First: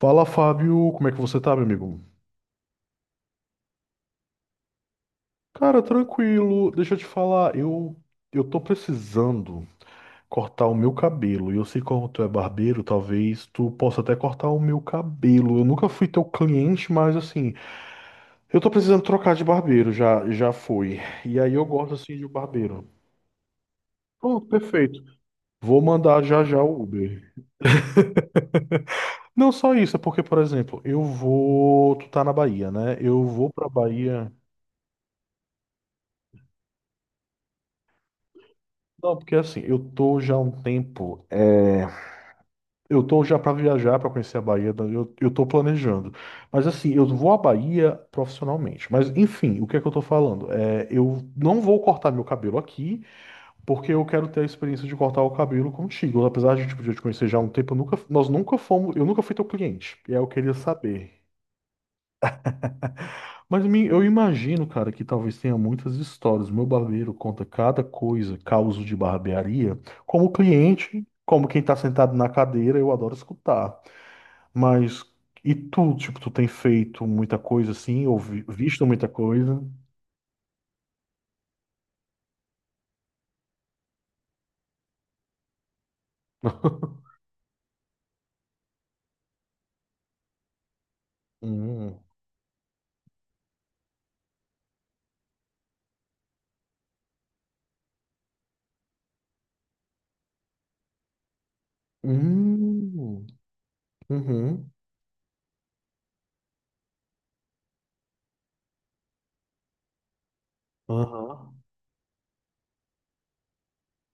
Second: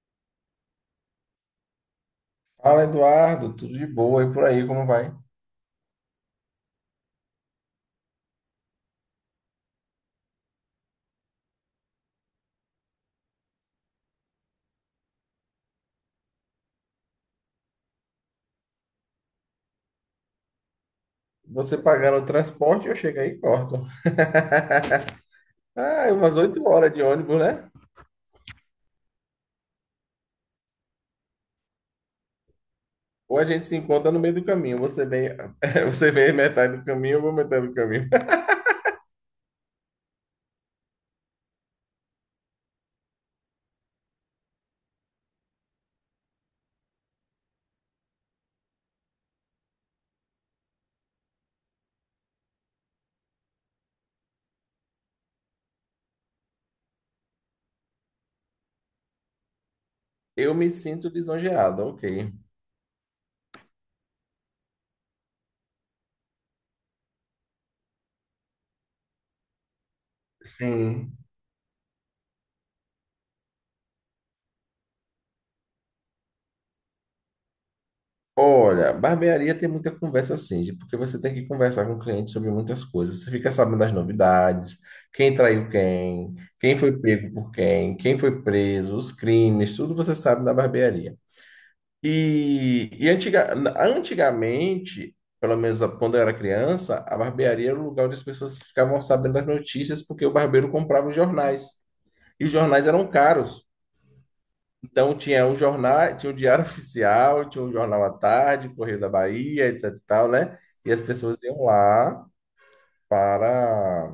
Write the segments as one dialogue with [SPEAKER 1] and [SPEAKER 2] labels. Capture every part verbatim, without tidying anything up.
[SPEAKER 1] Fala, Fábio, como é que você tá, meu amigo?
[SPEAKER 2] Fala, Eduardo, tudo de boa e por aí, como vai?
[SPEAKER 1] Cara, tranquilo. Deixa eu te falar, eu eu tô precisando cortar o meu cabelo. E eu sei como tu é barbeiro, talvez tu possa até cortar o meu cabelo. Eu nunca fui teu cliente, mas assim, eu tô precisando trocar de barbeiro, já já fui. E aí eu
[SPEAKER 2] Você
[SPEAKER 1] gosto assim
[SPEAKER 2] pagando o
[SPEAKER 1] de um barbeiro.
[SPEAKER 2] transporte, eu chego aí e corto.
[SPEAKER 1] Pronto, perfeito. Vou
[SPEAKER 2] Ah, é
[SPEAKER 1] mandar
[SPEAKER 2] umas
[SPEAKER 1] já
[SPEAKER 2] oito
[SPEAKER 1] já o
[SPEAKER 2] horas de
[SPEAKER 1] Uber.
[SPEAKER 2] ônibus, né?
[SPEAKER 1] Não só isso, é porque, por exemplo, eu vou. Tu tá na Bahia, né? Eu
[SPEAKER 2] Ou a
[SPEAKER 1] vou
[SPEAKER 2] gente
[SPEAKER 1] pra
[SPEAKER 2] se encontra no
[SPEAKER 1] Bahia.
[SPEAKER 2] meio do caminho. Você vem, você vem metade do caminho, eu vou metade do caminho.
[SPEAKER 1] Não, porque assim, eu tô já há um tempo. é, Eu tô já para viajar, para conhecer a Bahia, eu, eu tô planejando. Mas assim, eu vou à Bahia profissionalmente. Mas enfim, o que é que eu tô falando? É, eu não vou cortar meu cabelo aqui, porque eu quero ter a experiência de cortar o cabelo contigo. Apesar de tipo, de eu te conhecer já há um tempo, eu nunca, nós nunca fomos, eu nunca fui teu cliente. E aí eu queria
[SPEAKER 2] Eu me sinto
[SPEAKER 1] saber.
[SPEAKER 2] lisonjeado, ok.
[SPEAKER 1] Mas me- eu imagino, cara, que talvez tenha muitas histórias. Meu barbeiro conta cada coisa, causo de barbearia, como cliente,
[SPEAKER 2] Sim.
[SPEAKER 1] como quem tá sentado na cadeira, eu adoro escutar. Mas e tu, tipo, tu tem feito muita coisa assim, ou vi- visto
[SPEAKER 2] Olha,
[SPEAKER 1] muita
[SPEAKER 2] barbearia
[SPEAKER 1] coisa?
[SPEAKER 2] tem muita conversa assim, de- porque você tem que conversar com o cliente sobre muitas coisas. Você fica sabendo das novidades, quem traiu quem, quem foi pego por quem, quem foi preso, os crimes, tudo você sabe da barbearia.
[SPEAKER 1] Hum.
[SPEAKER 2] E, e antiga- antigamente, pelo menos quando eu era criança, a barbearia era o lugar onde as pessoas ficavam sabendo das notícias, porque o barbeiro comprava os jornais. E os jornais eram
[SPEAKER 1] Hum.
[SPEAKER 2] caros.
[SPEAKER 1] Uhum.
[SPEAKER 2] Então tinha um jornal, tinha o Diário Oficial, tinha o Jornal à Tarde, Correio da Bahia, etc e tal, né? E as pessoas
[SPEAKER 1] Aham.
[SPEAKER 2] iam lá para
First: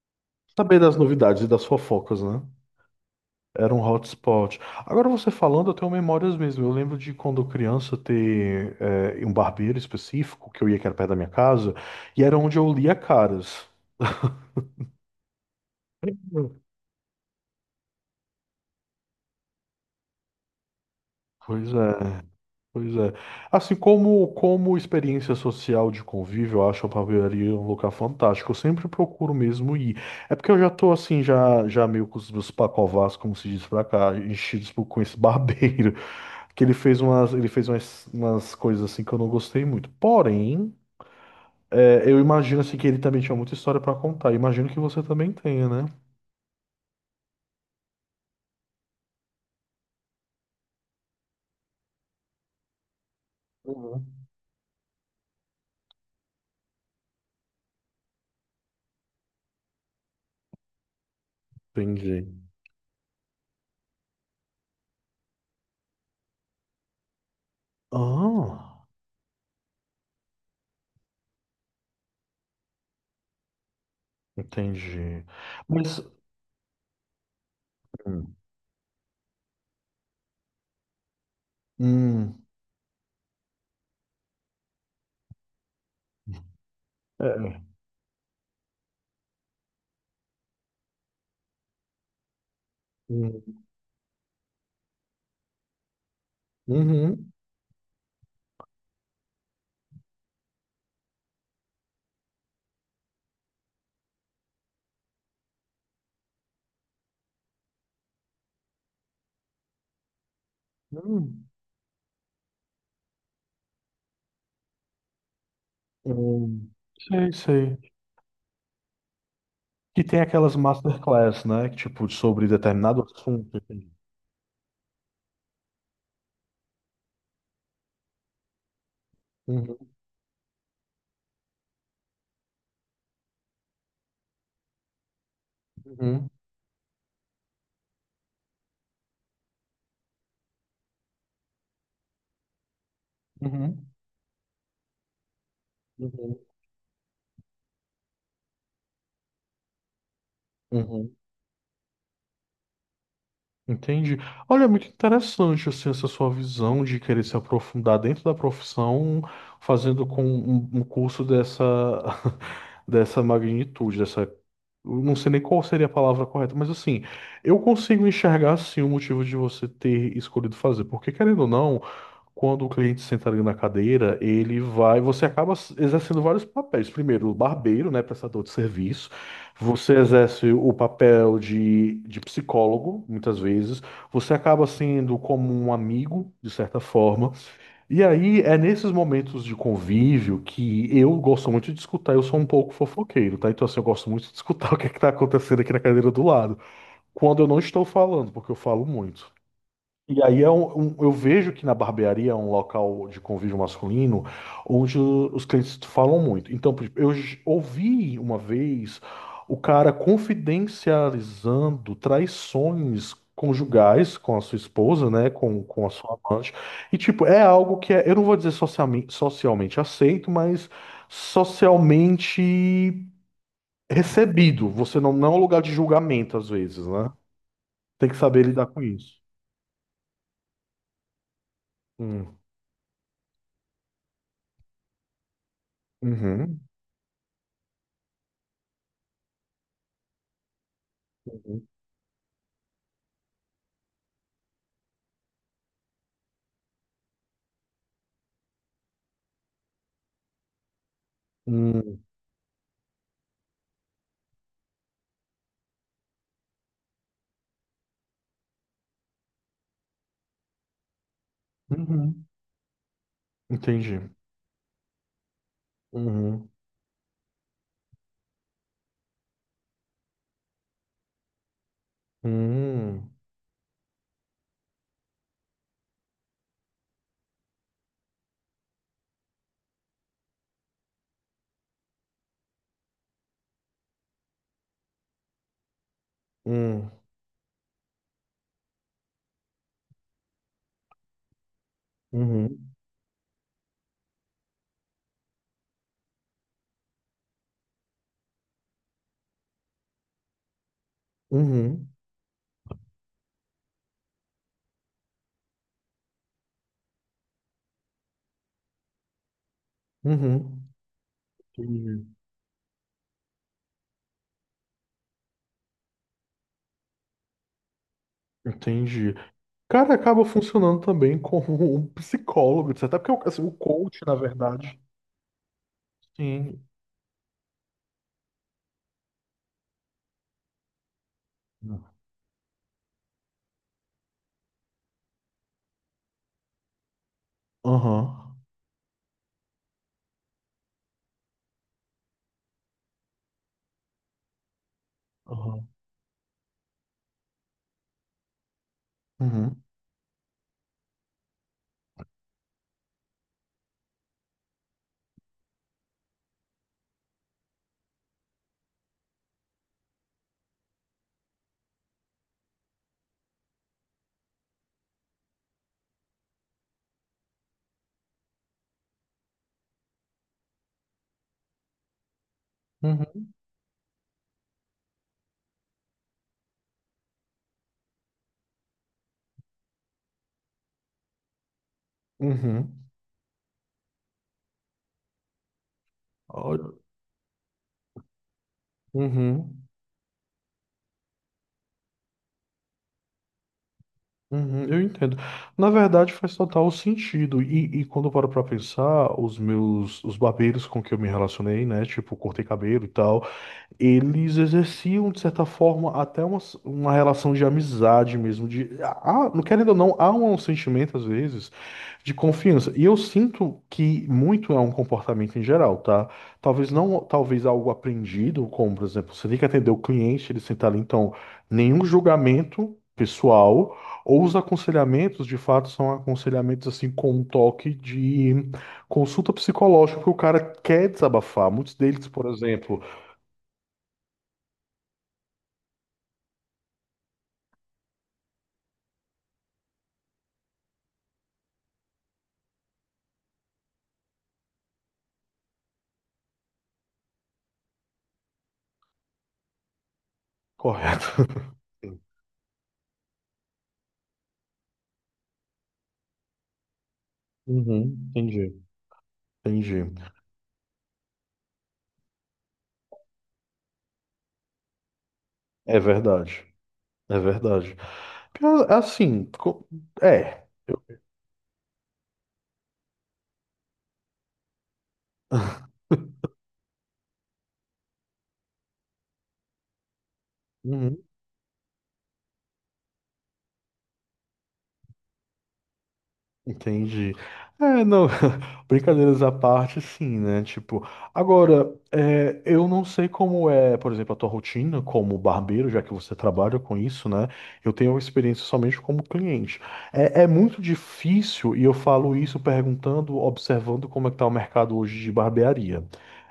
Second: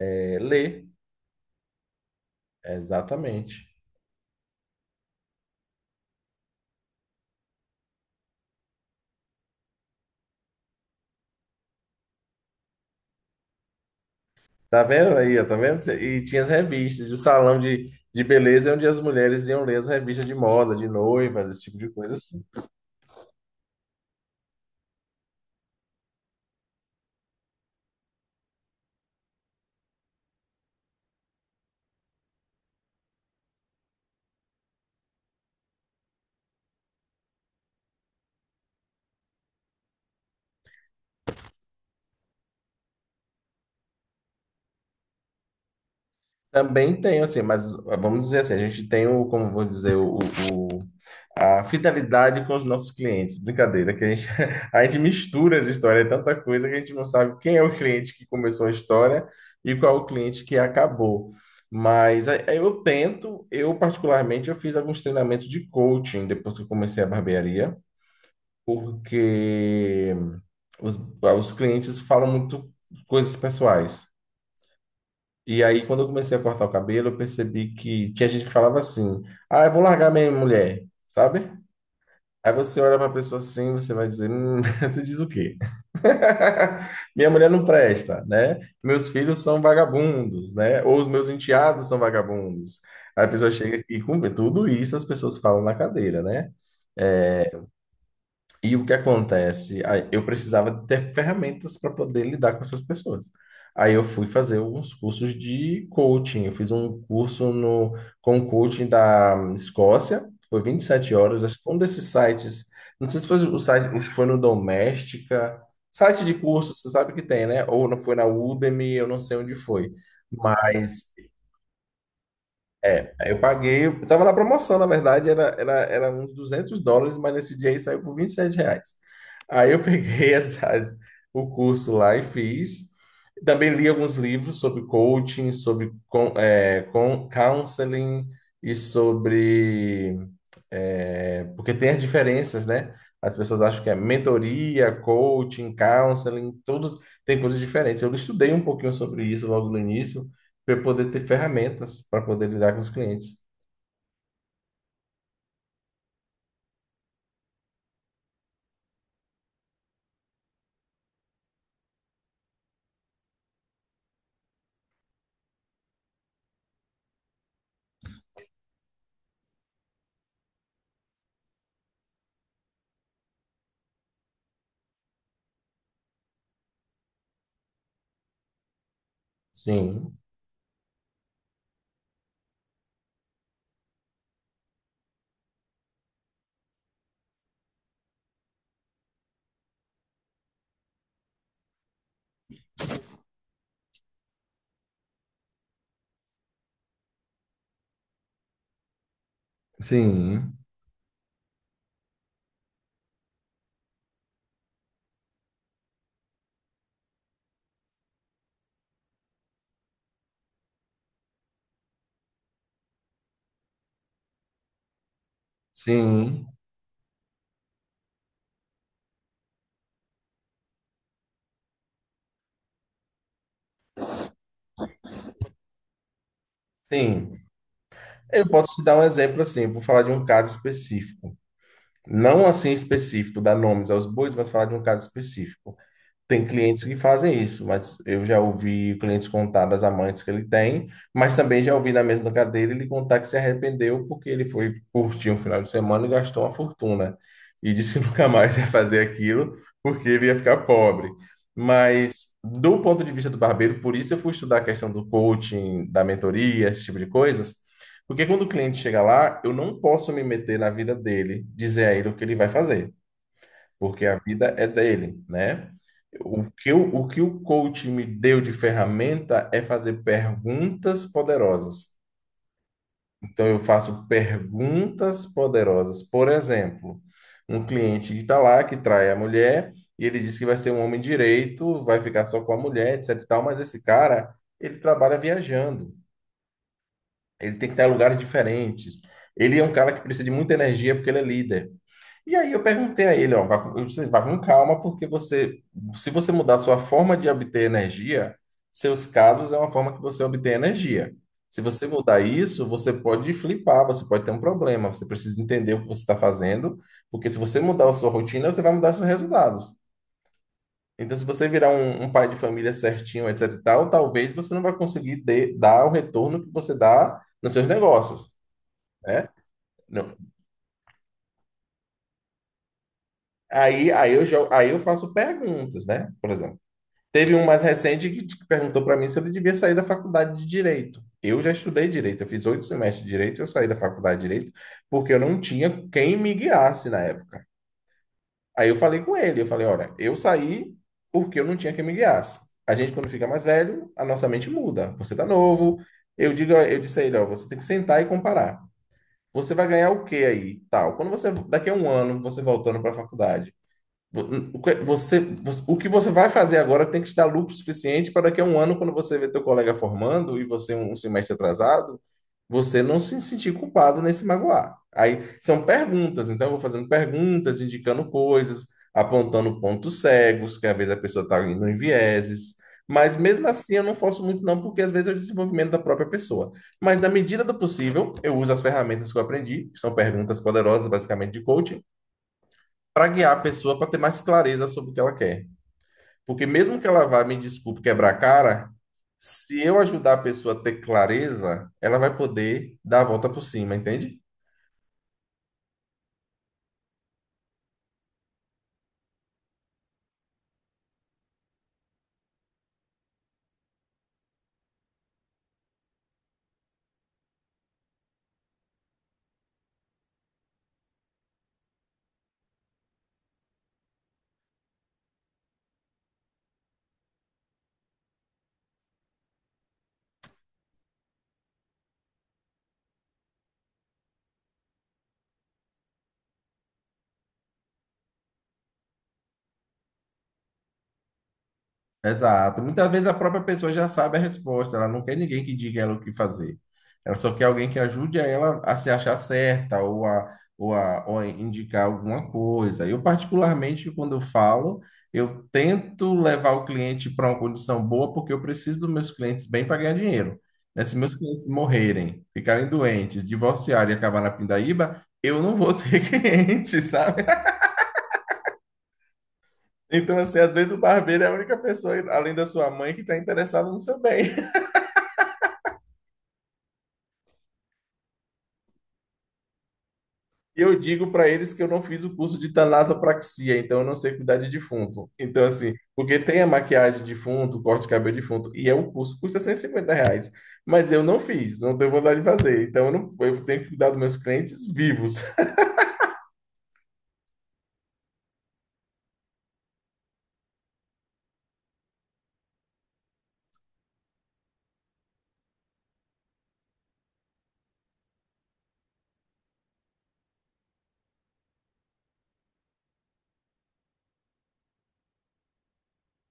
[SPEAKER 2] eh,
[SPEAKER 1] Saber
[SPEAKER 2] ler.
[SPEAKER 1] das novidades e das fofocas, né?
[SPEAKER 2] Exatamente.
[SPEAKER 1] Era um hotspot. Agora você falando, eu tenho memórias mesmo. Eu lembro de quando criança ter eh, um barbeiro específico que eu ia que era perto da minha casa, e era onde eu lia caras.
[SPEAKER 2] Tá vendo aí, ó, tá vendo? E tinha as
[SPEAKER 1] Hum.
[SPEAKER 2] revistas, o salão de, de beleza é onde as mulheres iam ler as revistas de moda, de noivas, esse
[SPEAKER 1] Pois
[SPEAKER 2] tipo de coisa
[SPEAKER 1] é.
[SPEAKER 2] assim.
[SPEAKER 1] Pois é. Assim como como experiência social de convívio, eu acho a barbearia um lugar fantástico. Eu sempre procuro mesmo ir. É porque eu já tô assim, já já meio com os meus pacovás, como se diz pra cá, enchidos por- com esse barbeiro, que ele fez umas ele fez umas, umas coisas assim que eu não gostei muito. Porém, é, eu imagino assim que ele também tinha muita história pra contar. Imagino que você também tenha, né?
[SPEAKER 2] Também tem, assim, mas ah, vamos dizer assim, a gente tem o, como vou dizer, o, o- o- a fidelidade com os nossos clientes. Brincadeira, que a
[SPEAKER 1] Uhum.
[SPEAKER 2] gente, a gente mistura as histórias, é tanta coisa que a gente não sabe quem é o cliente que começou a história e qual é o cliente que acabou. Mas
[SPEAKER 1] Entendi.
[SPEAKER 2] a- eu tento, eu particularmente, eu fiz alguns treinamentos de coaching depois que eu comecei a barbearia.
[SPEAKER 1] Ah,
[SPEAKER 2] Porque os, os clientes falam muito coisas pessoais.
[SPEAKER 1] entendi.
[SPEAKER 2] E aí,
[SPEAKER 1] Mas
[SPEAKER 2] quando eu comecei a cortar o cabelo, eu percebi que tinha
[SPEAKER 1] hum,
[SPEAKER 2] gente que falava assim: Ah, eu vou largar minha mulher, sabe?
[SPEAKER 1] hum,
[SPEAKER 2] Aí você olha para a pessoa assim, você vai dizer: hum, você diz o quê?
[SPEAKER 1] é,
[SPEAKER 2] Minha mulher
[SPEAKER 1] é.
[SPEAKER 2] não presta, né? Meus filhos são vagabundos, né? Ou os meus enteados são vagabundos. Aí a pessoa
[SPEAKER 1] Hum,
[SPEAKER 2] chega e com tudo isso as pessoas falam na cadeira, né?
[SPEAKER 1] uhum.
[SPEAKER 2] É, E o que acontece? Aí Eu precisava ter ferramentas para poder lidar com essas pessoas. Aí eu fui fazer alguns cursos de coaching. Eu fiz um curso no, com um coaching da Escócia, foi vinte e sete horas.
[SPEAKER 1] Hum,
[SPEAKER 2] acho que um desses sites, não sei se foi o site, acho que foi no Doméstica, site de
[SPEAKER 1] hum,
[SPEAKER 2] curso, você sabe que
[SPEAKER 1] sei,
[SPEAKER 2] tem, né? Ou
[SPEAKER 1] sei.
[SPEAKER 2] não foi na Udemy, eu não sei onde foi.
[SPEAKER 1] Que tem aquelas
[SPEAKER 2] Mas
[SPEAKER 1] masterclass, né? que, Tipo, sobre determinado
[SPEAKER 2] Aí eu
[SPEAKER 1] assunto.
[SPEAKER 2] paguei,
[SPEAKER 1] Entendi.
[SPEAKER 2] eu tava na promoção, na verdade, era, era, era uns duzentos dólares, mas nesse dia aí saiu por vinte e sete reais. Aí eu
[SPEAKER 1] Uhum,
[SPEAKER 2] peguei as, as- o curso lá e fiz. Também li alguns livros sobre coaching, sobre
[SPEAKER 1] uhum,
[SPEAKER 2] con, é, con- counseling e sobre. É, porque tem as diferenças, né? As pessoas acham
[SPEAKER 1] uhum,
[SPEAKER 2] que é mentoria, coaching,
[SPEAKER 1] uhum,
[SPEAKER 2] counseling, tudo tem coisas diferentes. Eu estudei um pouquinho sobre isso logo no início, para eu poder
[SPEAKER 1] uhum.
[SPEAKER 2] ter ferramentas para poder lidar com os clientes.
[SPEAKER 1] Entendi. Olha, é muito interessante, assim, essa sua visão de querer se aprofundar dentro da profissão, fazendo com um, um curso dessa, dessa magnitude, dessa... Eu não sei nem qual seria a palavra correta, mas assim, eu consigo enxergar, sim, o motivo de você ter escolhido fazer. Porque, querendo ou não, Quando o cliente senta ali na cadeira, ele vai, você acaba s- exercendo vários papéis. Primeiro, o barbeiro, né, prestador de serviço. Você
[SPEAKER 2] Sim,
[SPEAKER 1] exerce o papel de, de psicólogo, muitas vezes. Você acaba sendo como um amigo, de certa forma. E aí é nesses momentos de convívio que eu gosto muito de escutar. Eu sou um pouco fofoqueiro, tá? Então, assim, eu gosto muito de escutar o que é que tá acontecendo aqui na cadeira do lado. Quando eu não estou falando, porque eu falo muito. E aí é
[SPEAKER 2] sim,
[SPEAKER 1] um, um- eu vejo que na barbearia é um local de convívio masculino onde o- os clientes falam muito. Então, por exemplo, eu j- ouvi uma vez o cara confidencializando traições conjugais com a sua esposa, né, com, com a sua
[SPEAKER 2] sim,
[SPEAKER 1] amante. E tipo, é algo que é, eu não vou dizer socialmente, socialmente aceito, mas socialmente recebido. Você não, não é um lugar de julgamento às vezes, né?
[SPEAKER 2] sim.
[SPEAKER 1] Tem que saber
[SPEAKER 2] Eu
[SPEAKER 1] lidar
[SPEAKER 2] posso
[SPEAKER 1] com
[SPEAKER 2] te dar um
[SPEAKER 1] isso.
[SPEAKER 2] exemplo assim, eu vou falar de um caso específico.
[SPEAKER 1] Hum.
[SPEAKER 2] Não assim específico, dar nomes aos bois, mas falar de um caso específico. Tem
[SPEAKER 1] Uhum.
[SPEAKER 2] clientes que fazem isso, mas eu já ouvi clientes contar das amantes que ele tem, mas também já ouvi na mesma cadeira ele contar que se arrependeu porque ele foi curtir um final de semana e gastou uma fortuna. E disse que nunca mais ia fazer aquilo porque ele ia ficar pobre.
[SPEAKER 1] Hum,
[SPEAKER 2] Mas, do ponto de vista do barbeiro, por isso eu fui estudar a questão do coaching, da mentoria, esse tipo de coisas, porque quando o cliente chega lá, eu não posso me meter na vida dele, dizer a ele o que
[SPEAKER 1] uhum,
[SPEAKER 2] ele vai fazer
[SPEAKER 1] entendi.
[SPEAKER 2] porque a vida é dele, né? O
[SPEAKER 1] Uhum,
[SPEAKER 2] que o, o que o coach me deu de ferramenta é fazer perguntas poderosas.
[SPEAKER 1] hum,
[SPEAKER 2] Então, eu faço perguntas poderosas. Por exemplo, um cliente que está lá, que trai a mulher, e ele diz que vai ser um homem direito, vai ficar só com a mulher, etc e tal, mas esse cara, ele trabalha viajando.
[SPEAKER 1] hum,
[SPEAKER 2] Ele tem que estar em lugares diferentes. Ele é um cara que precisa de muita energia porque ele é líder. E aí eu
[SPEAKER 1] uhum,
[SPEAKER 2] perguntei a ele, ó, vá, com- eu disse, vá com calma, porque você, se você mudar sua forma de obter energia, seus casos é uma forma que você obtém energia. Se você
[SPEAKER 1] uhum,
[SPEAKER 2] mudar isso, você pode flipar, você pode ter um problema, você precisa entender o que você está fazendo, porque se você mudar a sua rotina, você vai mudar seus resultados.
[SPEAKER 1] uhum,
[SPEAKER 2] Então, se você virar um,
[SPEAKER 1] entendi.
[SPEAKER 2] um pai de família certinho, etc e tal, talvez você não vai conseguir de- dar o retorno que você dá nos seus negócios,
[SPEAKER 1] Entendi.
[SPEAKER 2] né?
[SPEAKER 1] Cara,
[SPEAKER 2] Não.
[SPEAKER 1] acaba funcionando também como um psicólogo, etcétera. Até porque o assim, o
[SPEAKER 2] Aí,
[SPEAKER 1] coach,
[SPEAKER 2] aí
[SPEAKER 1] na
[SPEAKER 2] eu, já- aí eu
[SPEAKER 1] verdade.
[SPEAKER 2] faço perguntas, né? Por exemplo,
[SPEAKER 1] Sim.
[SPEAKER 2] teve um mais recente que que perguntou para mim se ele devia sair da faculdade de Direito. Eu já estudei Direito, eu fiz oito semestres de Direito, eu saí da faculdade de Direito porque eu não tinha quem me guiasse na época.
[SPEAKER 1] Aham,
[SPEAKER 2] Aí eu falei com ele, eu falei, olha, eu saí porque eu não tinha quem me guiasse. A gente, quando fica mais velho, a nossa mente muda. Você tá
[SPEAKER 1] aham,
[SPEAKER 2] novo. Eu digo, eu disse a ele, ó, você tem que sentar e comparar. Você
[SPEAKER 1] uhum,
[SPEAKER 2] vai ganhar o quê aí? Tal. Quando você, daqui a um ano, você voltando para a faculdade, o que você, o que você vai fazer agora tem que te dar lucro suficiente para daqui a um ano, quando você vê teu colega formando e você um um semestre atrasado, você não se sentir culpado nem se magoar. Aí são perguntas, então eu vou fazendo perguntas, indicando coisas, apontando pontos cegos, que às vezes a pessoa está indo em vieses. Mas
[SPEAKER 1] uhum,
[SPEAKER 2] mesmo assim eu não forço muito não, porque às vezes é o desenvolvimento da própria pessoa. Mas na medida do possível, eu uso as ferramentas que eu aprendi, que são perguntas poderosas basicamente de coaching,
[SPEAKER 1] uhum,
[SPEAKER 2] para guiar a pessoa para ter mais clareza sobre o que ela quer. Porque
[SPEAKER 1] olha,
[SPEAKER 2] mesmo que ela vá, me desculpe, quebrar a cara, se
[SPEAKER 1] uhum,
[SPEAKER 2] eu ajudar a pessoa a ter clareza, ela vai poder dar a volta por cima, entende?
[SPEAKER 1] uhum, eu entendo. Na verdade, faz total sentido. E, e quando eu paro pra pensar, os meus, os barbeiros com que eu me relacionei, né? Tipo, cortei cabelo e tal. eles exerciam, de certa forma, até uma, uma relação de amizade mesmo, de, ah, não querendo ou não, há um sentimento, às vezes, de confiança. E eu sinto que muito é um comportamento em geral, tá? Talvez não, talvez algo aprendido, como, por exemplo, você tem que atender o cliente, ele sentar ali, então, nenhum julgamento pessoal, ou os aconselhamentos, de fato, são aconselhamentos, assim, com um toque de consulta psicológica, porque o cara quer desabafar. Muitos deles, por
[SPEAKER 2] Exato.
[SPEAKER 1] exemplo,
[SPEAKER 2] Muitas vezes a própria pessoa já sabe a resposta, ela não quer ninguém que diga ela o que fazer. Ela só quer alguém que ajude ela a se achar certa ou a, ou a, ou a indicar alguma coisa. Eu, particularmente, quando eu falo, eu tento levar o cliente para uma condição boa porque eu preciso dos meus clientes bem para ganhar dinheiro. Né? Se
[SPEAKER 1] Correto.
[SPEAKER 2] meus clientes morrerem, ficarem doentes, divorciarem e acabar na pindaíba, eu não vou ter cliente, sabe?
[SPEAKER 1] Uhum, entendi, entendi.
[SPEAKER 2] Então, assim, às vezes o barbeiro é a única pessoa, além da sua mãe, que está interessada no seu bem.
[SPEAKER 1] É verdade, é verdade. Pior- Assim, co- é.
[SPEAKER 2] E eu digo para eles que eu não fiz o curso de tanatopraxia, então eu não sei cuidar de defunto. Então, assim, porque tem a maquiagem de defunto, o corte de cabelo de defunto, e é um curso, custa cento e cinquenta reais. Mas
[SPEAKER 1] Uhum.
[SPEAKER 2] eu não fiz, não tenho vontade de fazer. Então, eu, não, eu tenho que cuidar dos meus clientes vivos.
[SPEAKER 1] Entendi. É, não, brincadeiras à parte, sim, né? Tipo, agora, é, eu não sei como é, por exemplo, a tua rotina como barbeiro, já que você trabalha com isso, né? Eu tenho experiência somente como cliente. É, é muito difícil, e eu falo isso perguntando, observando como é que tá o mercado hoje de barbearia.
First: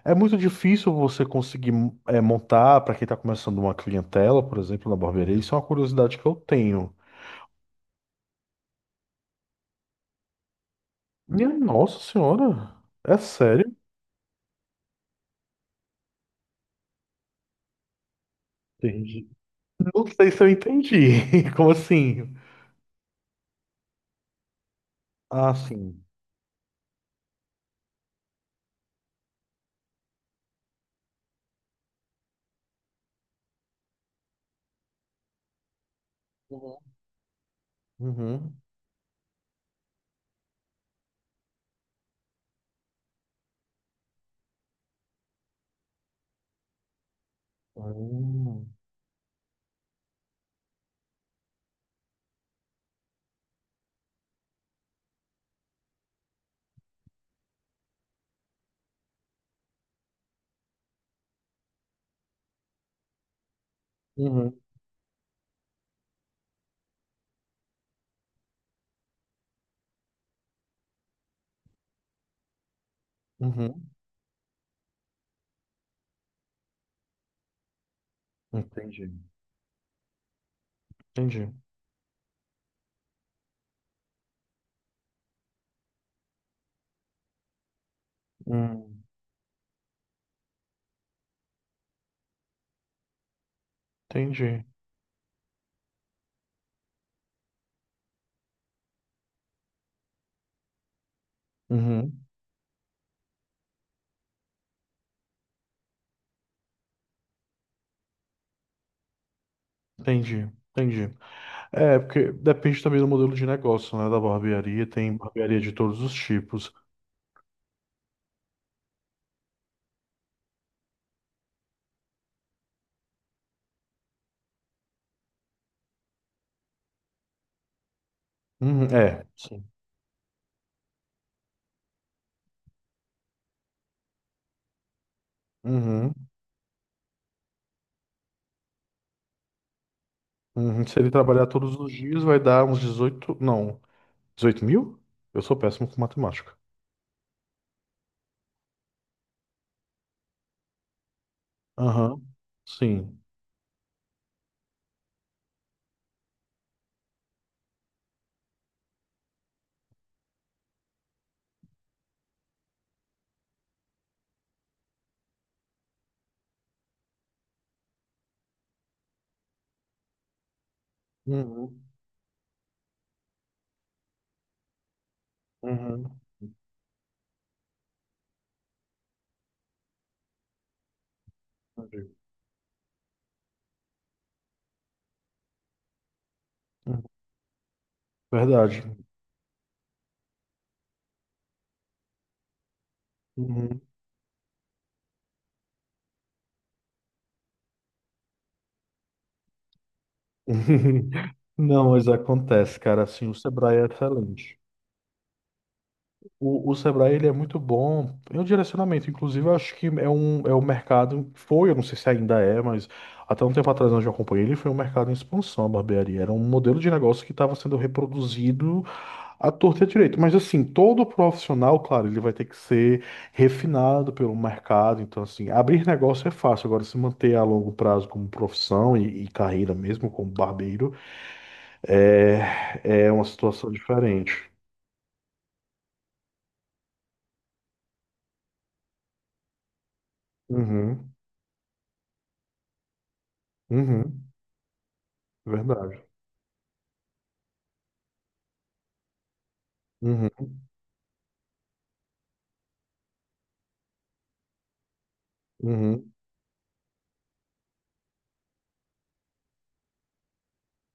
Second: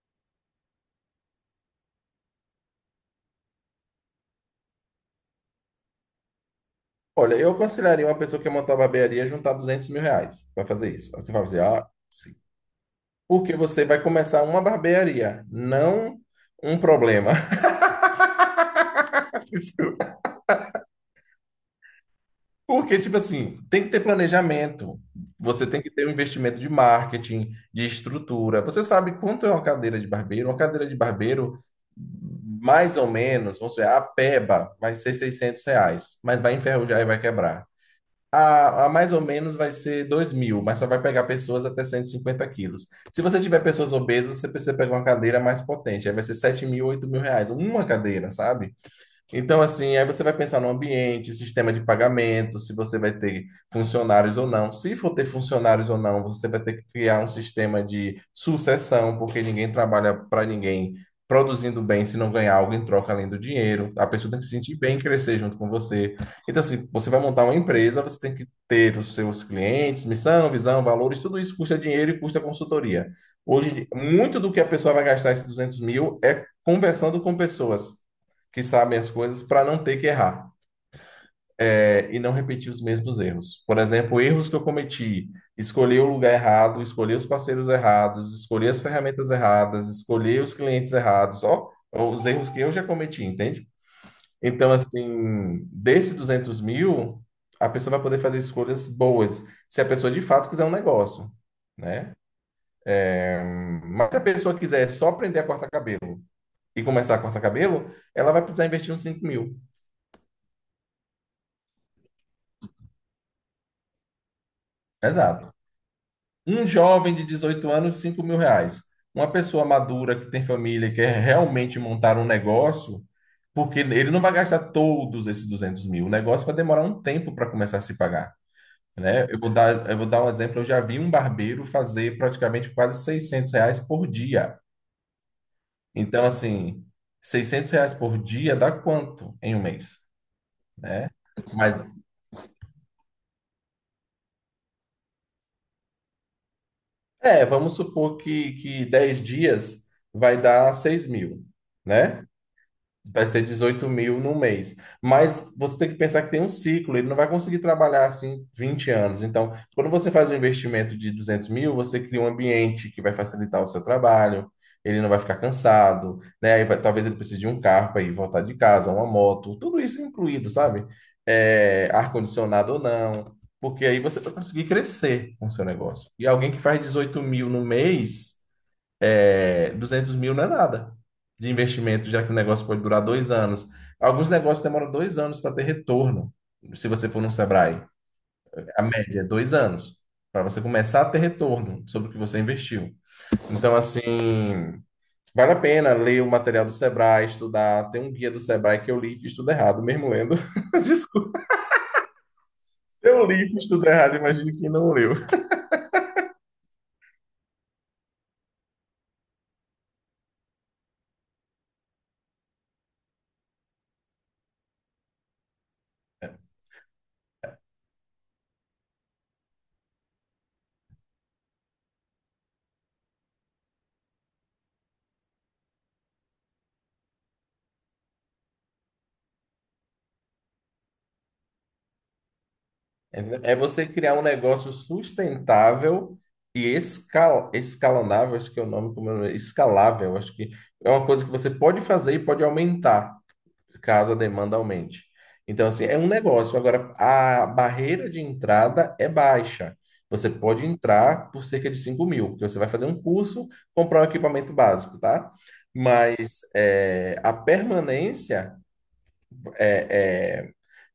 [SPEAKER 1] É muito difícil você conseguir é, montar, para quem tá começando uma clientela, por exemplo, na barbearia, isso é uma curiosidade que eu tenho.
[SPEAKER 2] Olha, eu aconselharia uma pessoa que quer montar barbearia a juntar duzentos mil reais para fazer isso. Aí você vai
[SPEAKER 1] Minha
[SPEAKER 2] fazer, ah,
[SPEAKER 1] nossa
[SPEAKER 2] sim.
[SPEAKER 1] senhora, é
[SPEAKER 2] Porque
[SPEAKER 1] sério?
[SPEAKER 2] você vai começar uma barbearia, não um problema.
[SPEAKER 1] Entendi.
[SPEAKER 2] Isso
[SPEAKER 1] Não sei se eu entendi. Como assim?
[SPEAKER 2] porque, tipo assim, tem que ter planejamento,
[SPEAKER 1] Ah,
[SPEAKER 2] você tem que
[SPEAKER 1] sim.
[SPEAKER 2] ter um investimento de marketing, de estrutura. Você sabe quanto é uma cadeira de barbeiro? Uma cadeira de barbeiro, mais ou menos, vamos dizer, a peba vai ser seiscentos reais, mas vai enferrujar e vai quebrar.
[SPEAKER 1] Uhum.
[SPEAKER 2] A, a mais ou menos vai ser dois mil, mas só vai pegar pessoas até cento e cinquenta quilos. Se você tiver pessoas obesas, você precisa pegar uma cadeira mais potente, aí vai ser sete mil, oito mil reais, uma cadeira,
[SPEAKER 1] Uhum. Hum.
[SPEAKER 2] sabe? Então, assim, aí você vai pensar no ambiente, sistema de pagamento, se você vai ter funcionários ou não. Se for ter funcionários ou não, você vai ter que criar um sistema de sucessão, porque ninguém trabalha para ninguém produzindo bem se não ganhar algo em troca além do dinheiro. A pessoa tem que se
[SPEAKER 1] Uhum.
[SPEAKER 2] sentir bem e crescer junto com você. Então, assim, você vai montar uma empresa, você tem que ter os seus clientes, missão, visão, valores, tudo isso custa dinheiro e custa consultoria. Hoje,
[SPEAKER 1] Uhum.
[SPEAKER 2] muito do que a pessoa vai gastar esses duzentos mil é conversando com pessoas que sabem
[SPEAKER 1] Entendi.
[SPEAKER 2] as coisas para não ter que errar
[SPEAKER 1] Entendi.
[SPEAKER 2] é, e não repetir os mesmos erros. Por exemplo, erros que eu cometi, escolher o lugar errado, escolher os parceiros errados, escolher as
[SPEAKER 1] Hum.
[SPEAKER 2] ferramentas erradas, escolher os clientes errados, ó, os erros que eu já cometi, entende?
[SPEAKER 1] Entendi.
[SPEAKER 2] Então, assim, desses duzentos mil, a pessoa vai poder fazer escolhas boas, se a pessoa de fato quiser um negócio, né?
[SPEAKER 1] Uhum.
[SPEAKER 2] Mas se a pessoa quiser só aprender a cortar cabelo e começar a cortar cabelo, ela vai precisar investir uns cinco mil.
[SPEAKER 1] Entendi. Entendi. É, porque depende também do modelo de negócio, né? Da barbearia. Tem
[SPEAKER 2] Exato.
[SPEAKER 1] barbearia de todos os
[SPEAKER 2] Um
[SPEAKER 1] tipos.
[SPEAKER 2] jovem de dezoito anos, cinco mil reais. Uma pessoa madura que tem família e quer realmente montar um negócio, porque ele não vai gastar todos esses duzentos mil. O negócio vai demorar um tempo para começar a se pagar,
[SPEAKER 1] Uhum. É,
[SPEAKER 2] né? Eu vou
[SPEAKER 1] sim.
[SPEAKER 2] dar, eu vou dar um exemplo. Eu já vi um barbeiro fazer praticamente quase seiscentos reais por dia.
[SPEAKER 1] Uhum.
[SPEAKER 2] Então, assim, seiscentos reais por dia dá quanto em um mês,
[SPEAKER 1] Uhum. Se ele
[SPEAKER 2] né?
[SPEAKER 1] trabalhar todos
[SPEAKER 2] Mas,
[SPEAKER 1] os dias, vai dar uns dezoito Não, dezoito mil? Eu sou péssimo com matemática.
[SPEAKER 2] é, vamos supor que, que dez dias vai dar seis mil,
[SPEAKER 1] Aham.
[SPEAKER 2] né?
[SPEAKER 1] Sim.
[SPEAKER 2] Vai ser dezoito mil no mês. Mas você tem que pensar que tem um ciclo, ele não vai conseguir trabalhar assim vinte anos. Então, quando você faz um investimento de duzentos mil, você cria um ambiente que vai facilitar o seu trabalho, ele não vai ficar cansado, né? Aí vai- talvez ele precise de um carro para ir voltar de casa, uma moto, tudo isso incluído, sabe?
[SPEAKER 1] Uhum.
[SPEAKER 2] É, ar-condicionado ou não, porque aí você vai conseguir crescer com o seu negócio.
[SPEAKER 1] Uhum.
[SPEAKER 2] E alguém que faz dezoito mil no mês é, duzentos mil não é nada de investimento,
[SPEAKER 1] Entendi.
[SPEAKER 2] já que o negócio pode durar dois anos. Alguns negócios demoram dois anos para ter retorno, se
[SPEAKER 1] Uhum.
[SPEAKER 2] você for num Sebrae. A
[SPEAKER 1] Verdade.
[SPEAKER 2] média é dois anos, para você começar a ter retorno sobre o que você investiu. Então,
[SPEAKER 1] Uhum.
[SPEAKER 2] assim, vale a pena ler o material do Sebrae, estudar. Tem um guia do Sebrae que eu li e estudo errado, mesmo lendo. Desculpa,
[SPEAKER 1] Não, mas acontece, cara.
[SPEAKER 2] eu
[SPEAKER 1] Assim, o
[SPEAKER 2] li e
[SPEAKER 1] Sebrae é
[SPEAKER 2] estudo errado, imagine
[SPEAKER 1] excelente.
[SPEAKER 2] quem não leu.
[SPEAKER 1] O, o Sebrae ele é muito bom em um direcionamento. Inclusive, eu acho que é um, é um mercado, foi, eu não sei se ainda é, mas até um tempo atrás onde eu acompanhei, ele foi um mercado em expansão, a barbearia. Era um modelo de negócio que estava sendo reproduzido à torta e à direita. Mas assim, todo profissional, claro, ele vai ter que ser refinado pelo mercado. Então, assim, abrir negócio é fácil. Agora, se manter a longo prazo como profissão e, e carreira mesmo, como barbeiro, é, é uma
[SPEAKER 2] É é
[SPEAKER 1] situação
[SPEAKER 2] você criar um
[SPEAKER 1] diferente.
[SPEAKER 2] negócio sustentável e escal, escalonável, acho que é o nome, como é o nome? Escalável, acho que é uma
[SPEAKER 1] Uhum,
[SPEAKER 2] coisa que você pode fazer e pode aumentar, caso a
[SPEAKER 1] uhum.
[SPEAKER 2] demanda aumente. Então, assim,
[SPEAKER 1] Verdade.
[SPEAKER 2] é um negócio. Agora, a barreira de entrada é baixa.
[SPEAKER 1] Uhum,
[SPEAKER 2] Você pode entrar por cerca de cinco mil, porque você vai fazer um curso, comprar um equipamento básico, tá?
[SPEAKER 1] uhum.
[SPEAKER 2] Mas é, a permanência é,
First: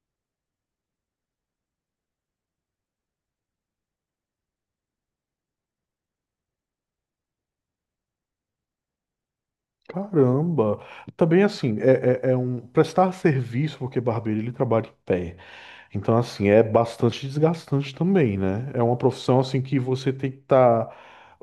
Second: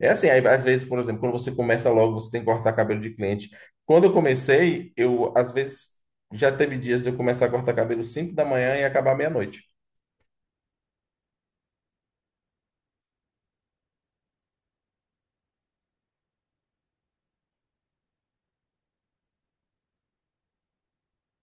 [SPEAKER 2] é, é assim, aí, às vezes, por exemplo, quando você começa logo, você tem que cortar cabelo de cliente. Quando eu comecei, eu, às vezes, já teve dias de eu começar a cortar cabelo cinco da manhã e acabar meia-noite.
[SPEAKER 1] Caramba! Também assim, é, é, é um prestar serviço, porque barbeiro ele trabalha em pé. Então, assim, é bastante desgastante também, né? É uma profissão assim que você tem que estar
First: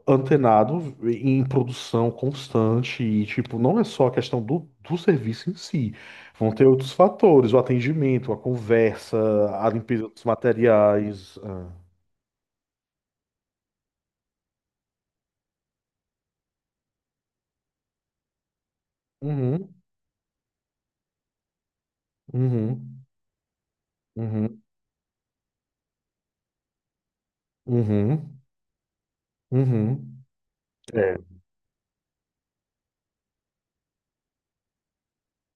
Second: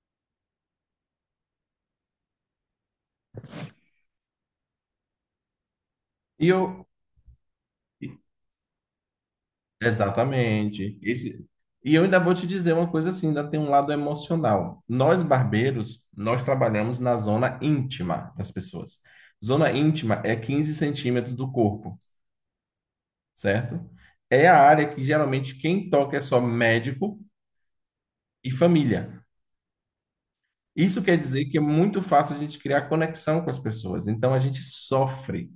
[SPEAKER 1] antenado em produção constante e, tipo, não é só a questão do, do serviço em si.
[SPEAKER 2] E
[SPEAKER 1] Vão ter
[SPEAKER 2] eu.
[SPEAKER 1] outros fatores, o atendimento, a conversa, a limpeza dos
[SPEAKER 2] Exatamente.
[SPEAKER 1] materiais.
[SPEAKER 2] Esse-
[SPEAKER 1] Ah.
[SPEAKER 2] E eu ainda vou te dizer uma coisa assim, ainda tem um lado emocional. Nós barbeiros, nós trabalhamos na zona íntima das pessoas. Zona
[SPEAKER 1] Uhum,
[SPEAKER 2] íntima é quinze centímetros do corpo,
[SPEAKER 1] uhum,
[SPEAKER 2] certo? É a
[SPEAKER 1] uhum,
[SPEAKER 2] área que geralmente quem toca é só médico
[SPEAKER 1] uhum,
[SPEAKER 2] e família.
[SPEAKER 1] uhum.
[SPEAKER 2] Isso
[SPEAKER 1] É.
[SPEAKER 2] quer dizer que é muito fácil a gente criar conexão com as pessoas. Então a gente sofre.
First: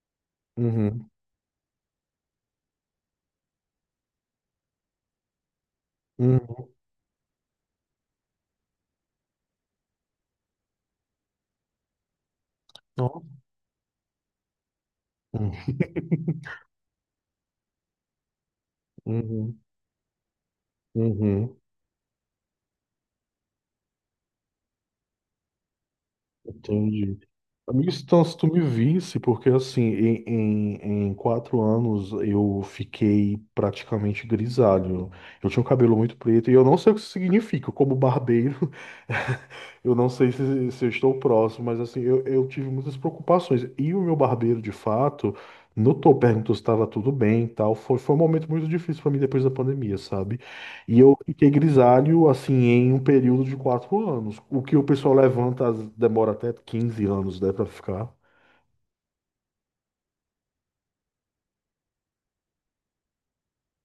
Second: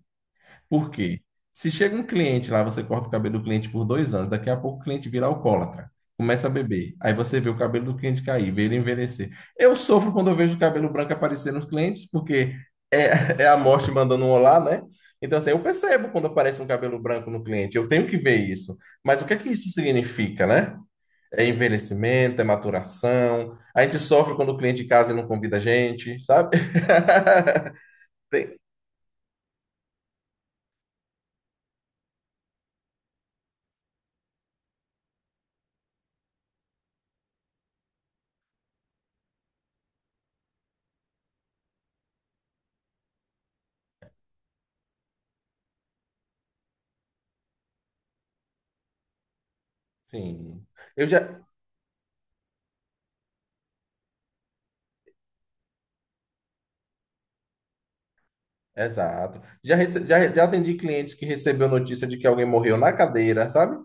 [SPEAKER 2] Por
[SPEAKER 1] Uhum,
[SPEAKER 2] quê? Se chega um cliente lá, você corta o cabelo do cliente por dois anos, daqui a pouco o cliente vira alcoólatra, começa a
[SPEAKER 1] uhum,
[SPEAKER 2] beber. Aí você vê o cabelo do cliente cair, vê ele envelhecer. Eu sofro quando eu vejo o cabelo branco aparecer nos clientes, porque
[SPEAKER 1] nossa,
[SPEAKER 2] é, é a morte mandando um olá, né? Então, assim, eu
[SPEAKER 1] uhum,
[SPEAKER 2] percebo quando aparece um cabelo branco no cliente, eu tenho que ver isso. Mas o que é que
[SPEAKER 1] uhum,
[SPEAKER 2] isso significa, né? É
[SPEAKER 1] uhum,
[SPEAKER 2] envelhecimento, é maturação. A gente sofre quando o cliente casa e não convida a gente, sabe?
[SPEAKER 1] entendi. Amigo, então, se tu
[SPEAKER 2] Tem-
[SPEAKER 1] me visse, porque assim, em, em, em quatro anos eu fiquei praticamente grisalho. Eu tinha um cabelo muito preto e eu não sei o que isso significa, como barbeiro, eu não sei se, se eu estou próximo, mas assim, eu, eu tive muitas preocupações. E o meu barbeiro, de fato, notou, perguntou se estava tudo bem e tal. Foi, foi um momento muito difícil para mim depois da pandemia, sabe?
[SPEAKER 2] Sim.
[SPEAKER 1] E
[SPEAKER 2] Eu
[SPEAKER 1] eu
[SPEAKER 2] já.
[SPEAKER 1] fiquei grisalho, assim, em um período de quatro anos. O que o pessoal levanta as- demora até quinze anos, né, para ficar.
[SPEAKER 2] Exato. Já, rece- já, já atendi clientes que recebeu notícia de que alguém morreu na cadeira, sabe?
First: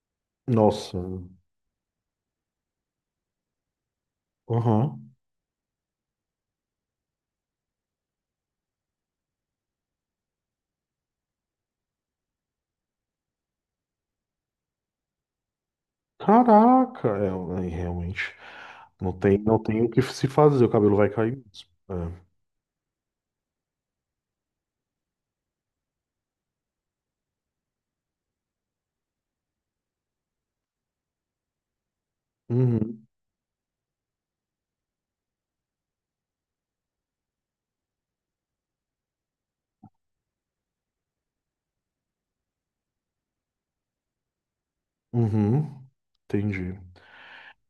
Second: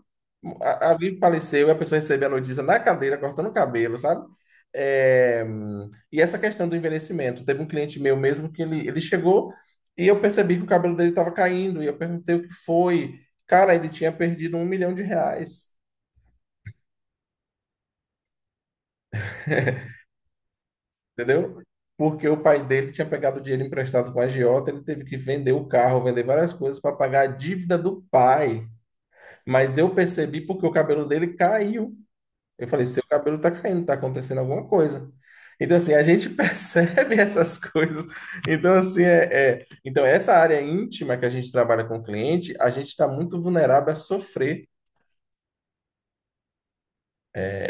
[SPEAKER 2] A-
[SPEAKER 1] Nossa.
[SPEAKER 2] Alguém faleceu e a pessoa recebeu a notícia na cadeira, cortando o cabelo, sabe?
[SPEAKER 1] Aham.
[SPEAKER 2] É, hum, E essa questão do envelhecimento. Teve um cliente meu mesmo que ele, ele chegou e eu percebi que o cabelo dele estava caindo. E eu perguntei o que foi. Cara, ele tinha perdido um milhão de reais.
[SPEAKER 1] Caraca, é, é, realmente. Não tem, não tem o que se fazer, o cabelo vai cair
[SPEAKER 2] Entendeu?
[SPEAKER 1] mesmo. É.
[SPEAKER 2] Porque o pai dele tinha pegado dinheiro emprestado com a agiota, ele teve que vender o carro, vender várias coisas para pagar a dívida do pai. Mas eu percebi porque o cabelo dele caiu. Eu falei, seu
[SPEAKER 1] Uhum,
[SPEAKER 2] cabelo tá caindo, tá acontecendo alguma coisa. Então, assim, a gente percebe essas coisas. Então, assim, é, é- então, essa área íntima que a gente trabalha com o cliente, a gente está muito vulnerável a sofrer
[SPEAKER 1] uhum. Entendi.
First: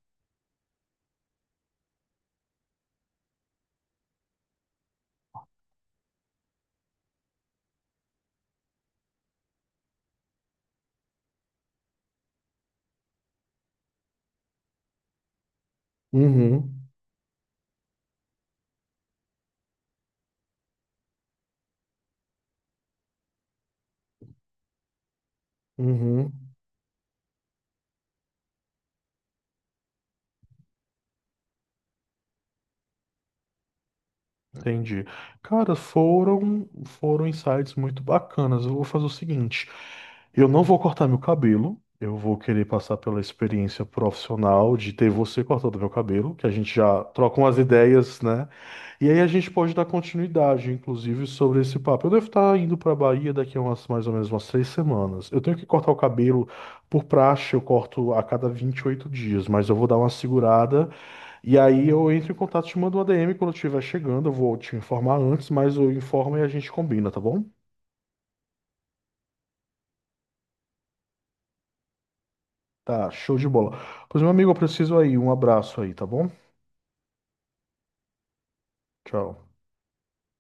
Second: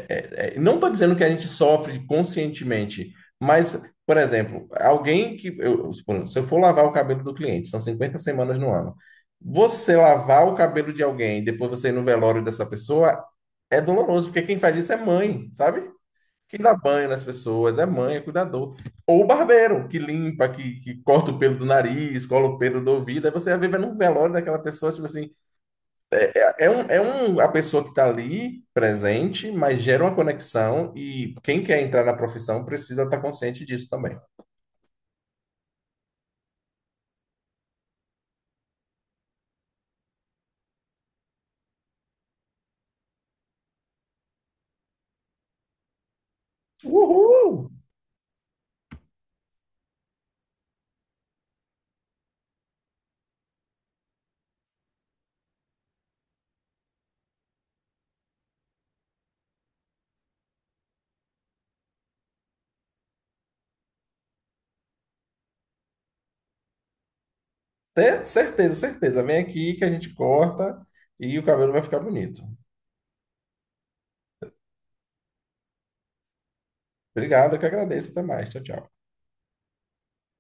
[SPEAKER 2] é, é, não estou dizendo que a gente sofre conscientemente, mas, por exemplo, alguém que. Eu, se eu for lavar o cabelo do cliente, são cinquenta semanas no ano. Você lavar o cabelo de alguém, e depois você ir no velório dessa pessoa, é doloroso, porque quem faz isso é mãe, sabe? Quem dá
[SPEAKER 1] Uhum,
[SPEAKER 2] banho nas pessoas é mãe, é cuidador. Ou o barbeiro, que limpa, que, que corta o pelo do nariz, cola o pelo do ouvido. Aí você vai ver num velório daquela pessoa, tipo assim,
[SPEAKER 1] uhum.
[SPEAKER 2] é um, é um, a pessoa que está ali presente, mas gera uma conexão e quem quer entrar na profissão precisa estar consciente disso também.
[SPEAKER 1] Entendi. Cara, foram foram insights muito bacanas. Eu vou fazer o seguinte, eu não vou cortar meu cabelo, eu vou querer passar pela experiência profissional de ter você cortando meu cabelo, que a gente já troca
[SPEAKER 2] Uhul!
[SPEAKER 1] umas ideias, né? E aí a gente pode dar continuidade, inclusive, sobre esse papo. Eu devo estar indo para Bahia daqui a umas, mais ou menos umas três semanas. Eu tenho que cortar o cabelo por praxe, eu corto a cada vinte e oito dias, mas eu vou dar uma segurada. E aí eu entro em contato te mando um A D M quando eu estiver chegando. Eu vou te informar antes, mas eu informo e a gente combina, tá bom?
[SPEAKER 2] Ter certeza, certeza. Vem aqui que a gente corta e o cabelo vai ficar bonito.
[SPEAKER 1] Tá, show de bola. Pois, meu amigo, eu preciso aí. Um abraço aí, tá bom?
[SPEAKER 2] Obrigado, eu que agradeço. Até mais. Tchau, tchau.
[SPEAKER 1] Tchau.